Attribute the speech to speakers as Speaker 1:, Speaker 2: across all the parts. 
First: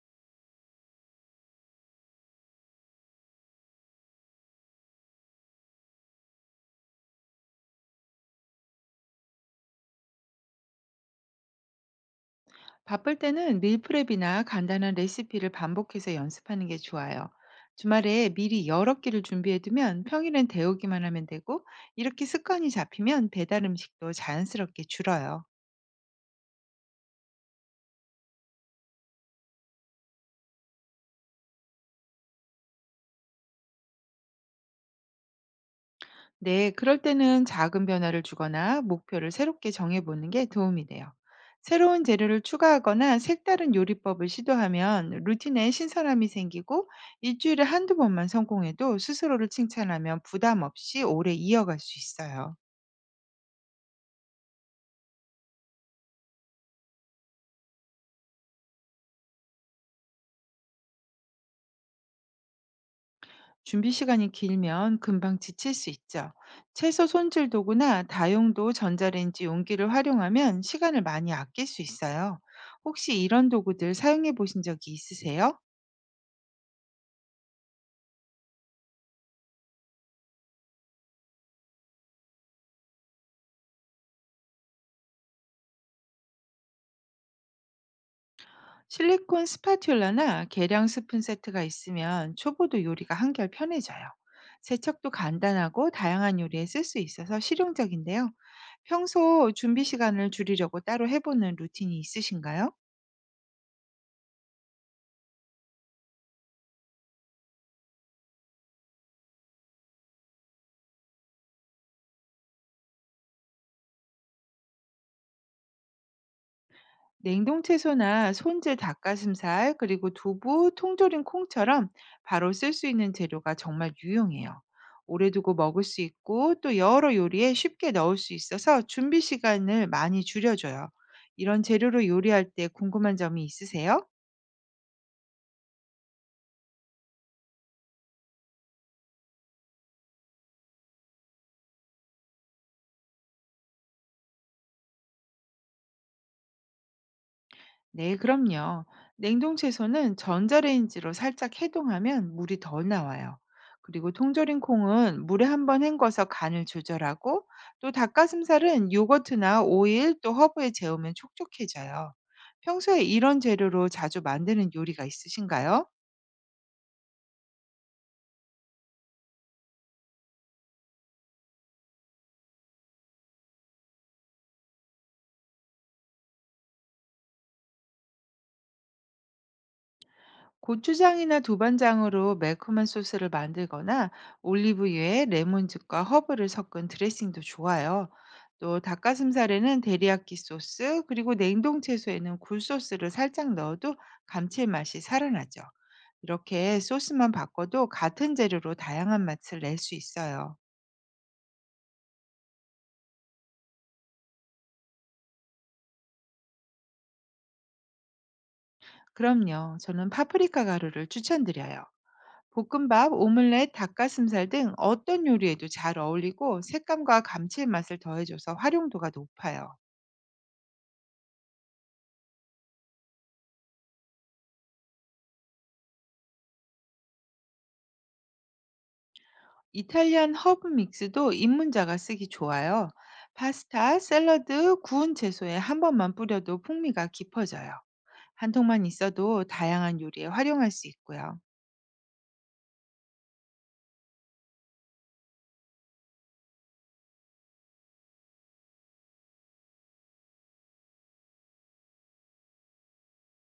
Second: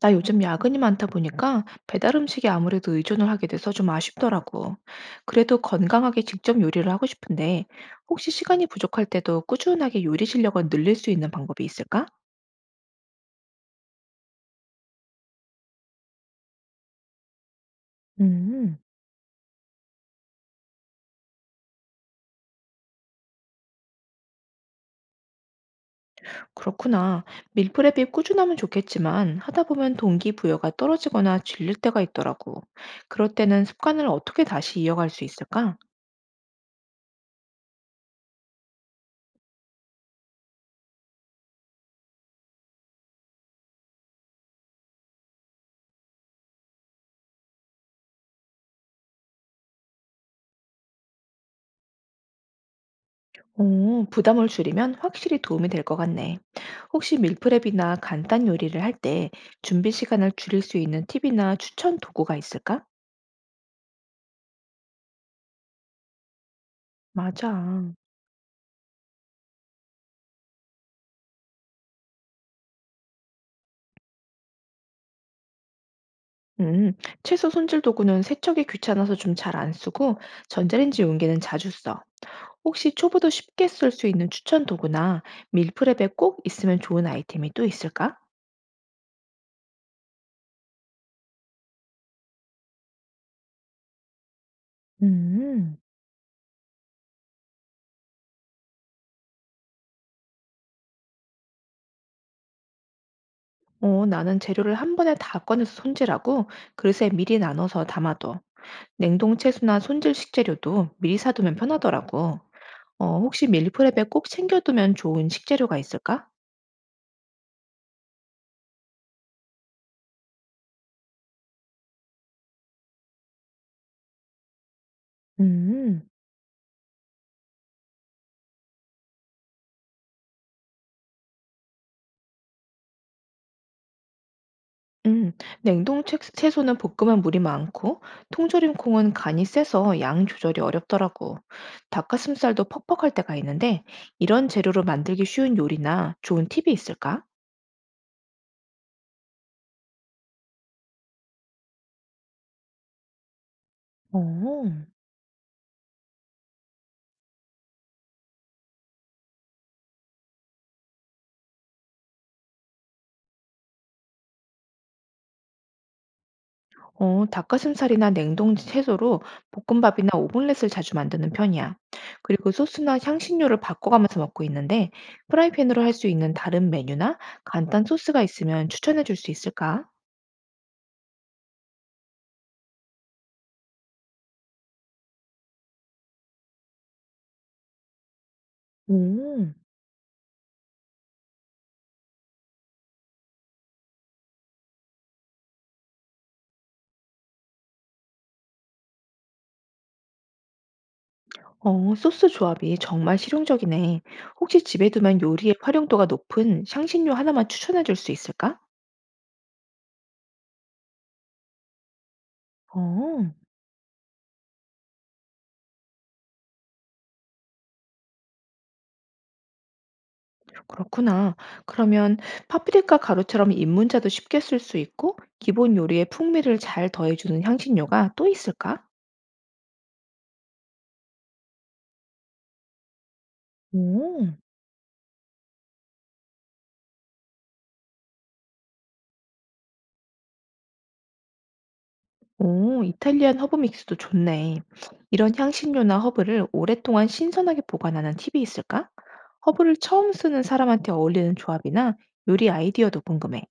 Speaker 1: 나 요즘 야근이 많다 보니까 배달 음식에 아무래도 의존을 하게 돼서 좀 아쉽더라고. 그래도 건강하게 직접 요리를 하고 싶은데, 혹시 시간이 부족할 때도 꾸준하게 요리 실력을 늘릴 수 있는 방법이 있을까?
Speaker 2: 바쁠 때는 밀프렙이나 간단한 레시피를 반복해서 연습하는 게 좋아요. 주말에 미리
Speaker 1: 음,
Speaker 2: 여러 끼를 준비해두면 평일엔 데우기만 하면 되고 이렇게 습관이 잡히면 배달 음식도 자연스럽게 줄어요.
Speaker 1: 그렇구나. 밀프렙이 꾸준하면 좋겠지만, 하다 보면 동기부여가 떨어지거나 질릴 때가 있더라고. 그럴 때는 습관을 어떻게 다시 이어갈 수 있을까?
Speaker 2: 네, 그럴 때는 작은 변화를 주거나 목표를 새롭게 정해보는 게 도움이 돼요. 새로운 재료를 추가하거나 색다른 요리법을 시도하면 루틴에 신선함이 생기고 일주일에 한두 번만 성공해도 스스로를 칭찬하면 부담 없이 오래 이어갈 수 있어요.
Speaker 1: 오, 부담을 줄이면 확실히 도움이 될 것 같네. 혹시 밀프렙이나 간단 요리를 할 때 준비 시간을 줄일 수 있는 팁이나 추천 도구가 있을까?
Speaker 2: 준비 시간이 길면 금방 지칠 수 있죠. 채소 손질
Speaker 1: 맞아.
Speaker 2: 도구나 다용도 전자레인지 용기를 활용하면 시간을 많이 아낄 수 있어요. 혹시 이런 도구들 사용해 보신 적이 있으세요?
Speaker 1: 음, 채소 손질 도구는 세척이 귀찮아서 좀 잘 안 쓰고 전자레인지 용기는 자주 써. 혹시 초보도 쉽게 쓸 수 있는 추천 도구나 밀프렙에 꼭 있으면 좋은 아이템이 또 있을까?
Speaker 2: 실리콘 스파츌라나 계량 스푼 세트가 있으면 초보도 요리가 한결 편해져요. 세척도
Speaker 1: 음,
Speaker 2: 간단하고 다양한 요리에 쓸 수 있어서 실용적인데요. 평소 준비 시간을 줄이려고 따로 해보는 루틴이 있으신가요?
Speaker 1: 어, 나는 재료를 한 번에 다 꺼내서 손질하고 그릇에 미리 나눠서 담아둬. 냉동 채소나 손질 식재료도 미리 사두면 편하더라고. 어, 혹시 밀프렙에 꼭 챙겨두면 좋은 식재료가 있을까?
Speaker 2: 냉동 채소나 손질 닭가슴살, 그리고 두부, 통조림 콩처럼 바로 쓸 수 있는 재료가 정말 유용해요. 오래 두고 먹을 수
Speaker 1: 음,
Speaker 2: 있고 또 여러 요리에 쉽게 넣을 수 있어서 준비 시간을 많이 줄여줘요. 이런 재료로 요리할 때 궁금한 점이 있으세요?
Speaker 1: 음. 채소는 볶으면 물이 많고, 통조림 콩은 간이 세서 양 조절이 어렵더라고. 닭가슴살도 퍽퍽할 때가 있는데, 이런 재료로 만들기 쉬운 요리나 좋은 팁이 있을까?
Speaker 2: 네, 그럼요. 냉동 채소는 전자레인지로 살짝 해동하면 물이 덜 나와요. 그리고 통조림
Speaker 1: 어.
Speaker 2: 콩은 물에 한번 헹궈서 간을 조절하고 또 닭가슴살은 요거트나 오일 또 허브에 재우면 촉촉해져요. 평소에 이런 재료로 자주 만드는 요리가 있으신가요?
Speaker 1: 어, 닭가슴살이나 냉동 채소로 볶음밥이나 오믈렛을 자주 만드는 편이야. 그리고 소스나 향신료를 바꿔가면서 먹고 있는데, 프라이팬으로 할 수 있는 다른 메뉴나 간단 소스가 있으면 추천해 줄 수 있을까?
Speaker 2: 고추장이나 두반장으로 매콤한 소스를 만들거나 올리브유에 레몬즙과 허브를 섞은 드레싱도 좋아요. 또
Speaker 1: 음,
Speaker 2: 닭가슴살에는 데리야끼 소스, 그리고 냉동 채소에는 굴 소스를 살짝 넣어도 감칠맛이 살아나죠. 이렇게 소스만 바꿔도 같은 재료로 다양한 맛을 낼 수 있어요.
Speaker 1: 어, 소스 조합이 정말 실용적이네. 혹시 집에 두면 요리의 활용도가 높은 향신료 하나만 추천해 줄 수 있을까?
Speaker 2: 그럼요. 저는 파프리카 가루를 추천드려요. 볶음밥,
Speaker 1: 어.
Speaker 2: 오믈렛, 닭가슴살 등 어떤 요리에도 잘 어울리고 색감과 감칠맛을 더해줘서 활용도가 높아요.
Speaker 1: 그렇구나. 그러면 파프리카 가루처럼 입문자도 쉽게 쓸 수 있고 기본 요리에 풍미를 잘 더해주는 향신료가 또 있을까?
Speaker 2: 이탈리안 허브 믹스도 입문자가 쓰기 좋아요. 파스타,
Speaker 1: 오,
Speaker 2: 샐러드, 구운 채소에 한 번만 뿌려도 풍미가 깊어져요. 한 통만 있어도 다양한 요리에 활용할 수 있고요.
Speaker 1: 오, 이탈리안 허브 믹스도 좋네. 이런 향신료나 허브를 오랫동안 신선하게 보관하는 팁이 있을까? 허브를 처음 쓰는 사람한테 어울리는 조합이나 요리 아이디어도 궁금해.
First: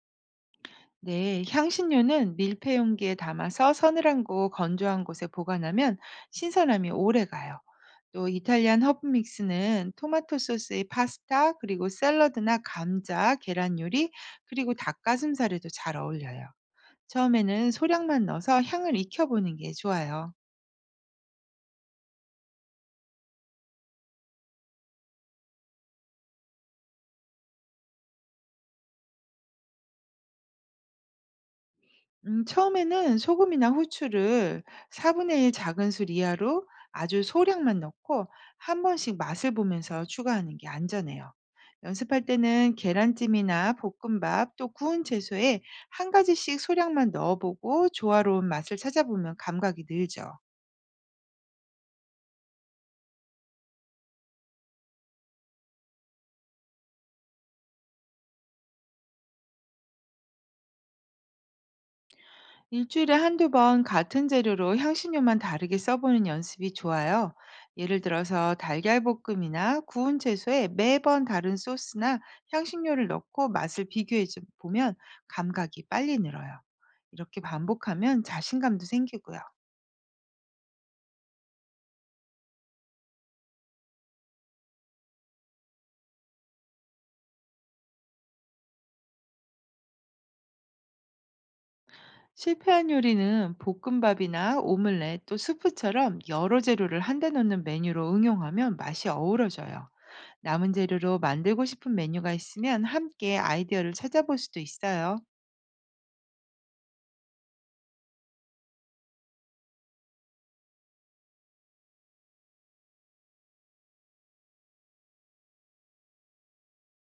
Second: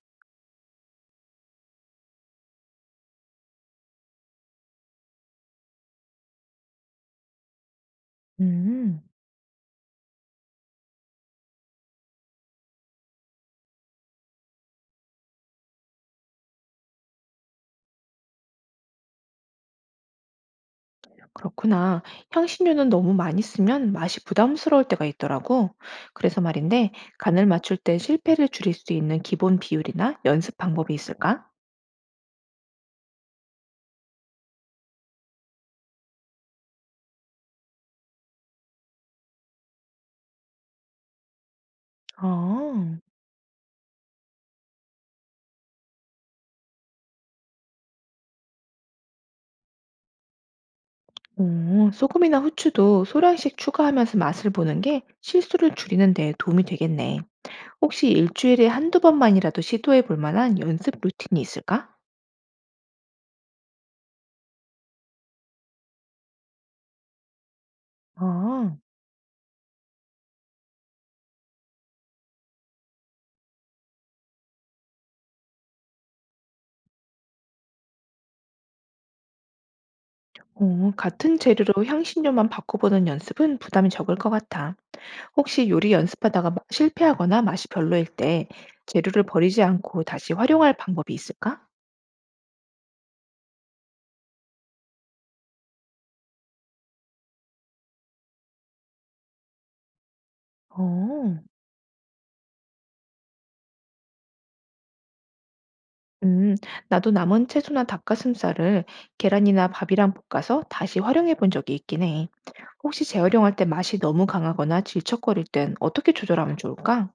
Speaker 2: 네, 향신료는 밀폐 용기에 담아서 서늘하고 건조한 곳에 보관하면 신선함이 오래 가요. 또 이탈리안
Speaker 1: 음.
Speaker 2: 허브 믹스는 토마토 소스의 파스타, 그리고 샐러드나 감자, 계란 요리, 그리고 닭가슴살에도 잘 어울려요. 처음에는 소량만 넣어서 향을 익혀보는 게 좋아요.
Speaker 1: 그렇구나. 향신료는 너무 많이 쓰면 맛이 부담스러울 때가 있더라고. 그래서 말인데, 간을 맞출 때 실패를 줄일 수 있는 기본 비율이나 연습 방법이 있을까?
Speaker 2: 처음에는 소금이나 후추를 4분의 작은 술 이하로 아주 소량만 넣고 한 번씩 맛을 보면서 추가하는 게 안전해요. 연습할 때는
Speaker 1: 아,
Speaker 2: 계란찜이나 볶음밥 또 구운 채소에 한 가지씩 소량만 넣어 보고 조화로운 맛을 찾아보면 감각이 늘죠.
Speaker 1: 오, 소금이나 후추도 소량씩 추가하면서 맛을 보는 게 실수를 줄이는 데 도움이 되겠네. 혹시 일주일에 한두 번만이라도 시도해 볼 만한 연습 루틴이 있을까?
Speaker 2: 일주일에 한두 번 같은 재료로 향신료만 다르게 써보는 연습이 좋아요. 예를 들어서
Speaker 1: 아,
Speaker 2: 달걀볶음이나 구운 채소에 매번 다른 소스나 향신료를 넣고 맛을 비교해 좀 보면 감각이 빨리 늘어요. 이렇게 반복하면 자신감도 생기고요.
Speaker 1: 오, 같은 재료로 향신료만 바꿔보는 연습은 부담이 적을 것 같아. 혹시 요리 연습하다가 실패하거나 맛이 별로일 때 재료를 버리지 않고 다시 활용할 방법이 있을까?
Speaker 2: 실패한 요리는 볶음밥이나 오믈렛 또 수프처럼 여러 재료를 한데 넣는 메뉴로 응용하면 맛이 어우러져요. 남은 재료로
Speaker 1: 어,
Speaker 2: 만들고 싶은 메뉴가 있으면 함께 아이디어를 찾아볼 수도 있어요.
Speaker 1: 음, 나도 남은 채소나 닭가슴살을 계란이나 밥이랑 볶아서 다시 활용해 본 적이 있긴 해. 혹시 재활용할 때 맛이 너무 강하거나 질척거릴 땐 어떻게 조절하면 좋을까?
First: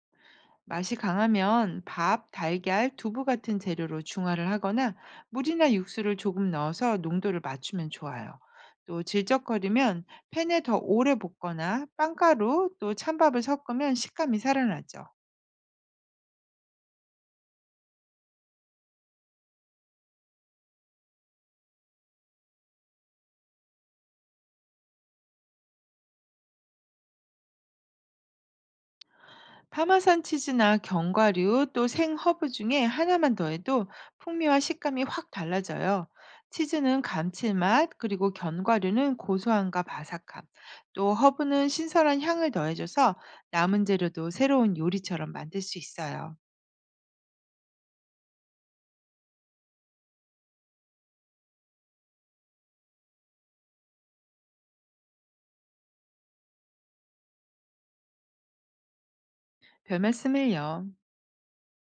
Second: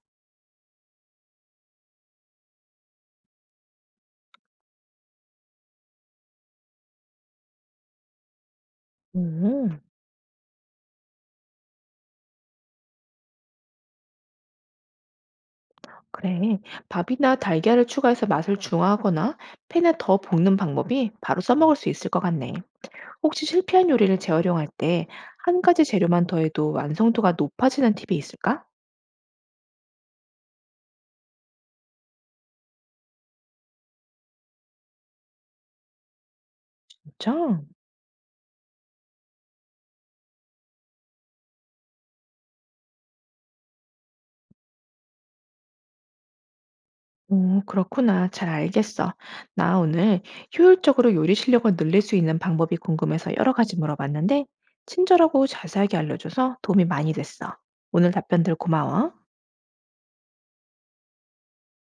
Speaker 2: 맛이 강하면 밥, 달걀, 두부 같은 재료로 중화를 하거나 물이나 육수를 조금 넣어서 농도를 맞추면 좋아요. 또
Speaker 1: 오,
Speaker 2: 질적거리면 팬에 더 오래 볶거나 빵가루 또 찬밥을 섞으면 식감이 살아나죠.
Speaker 1: 그래. 밥이나 달걀을 추가해서 맛을 중화하거나 팬에 더 볶는 방법이 바로 써먹을 수 있을 것 같네. 혹시 실패한 요리를 재활용할 때 한 가지 재료만 더해도 완성도가 높아지는 팁이 있을까?
Speaker 2: 파마산 치즈나 견과류 또 생허브 중에 하나만 더해도 풍미와 식감이 확 달라져요. 치즈는
Speaker 1: 그렇죠?
Speaker 2: 감칠맛, 그리고 견과류는 고소함과 바삭함, 또 허브는 신선한 향을 더해줘서 남은 재료도 새로운 요리처럼 만들 수 있어요.
Speaker 1: 오, 그렇구나. 잘 알겠어. 나 오늘 효율적으로 요리 실력을 늘릴 수 있는 방법이 궁금해서 여러 가지 물어봤는데 친절하고 자세하게 알려줘서 도움이 많이 됐어. 오늘 답변들 고마워.
Speaker 2: 별 말씀을요.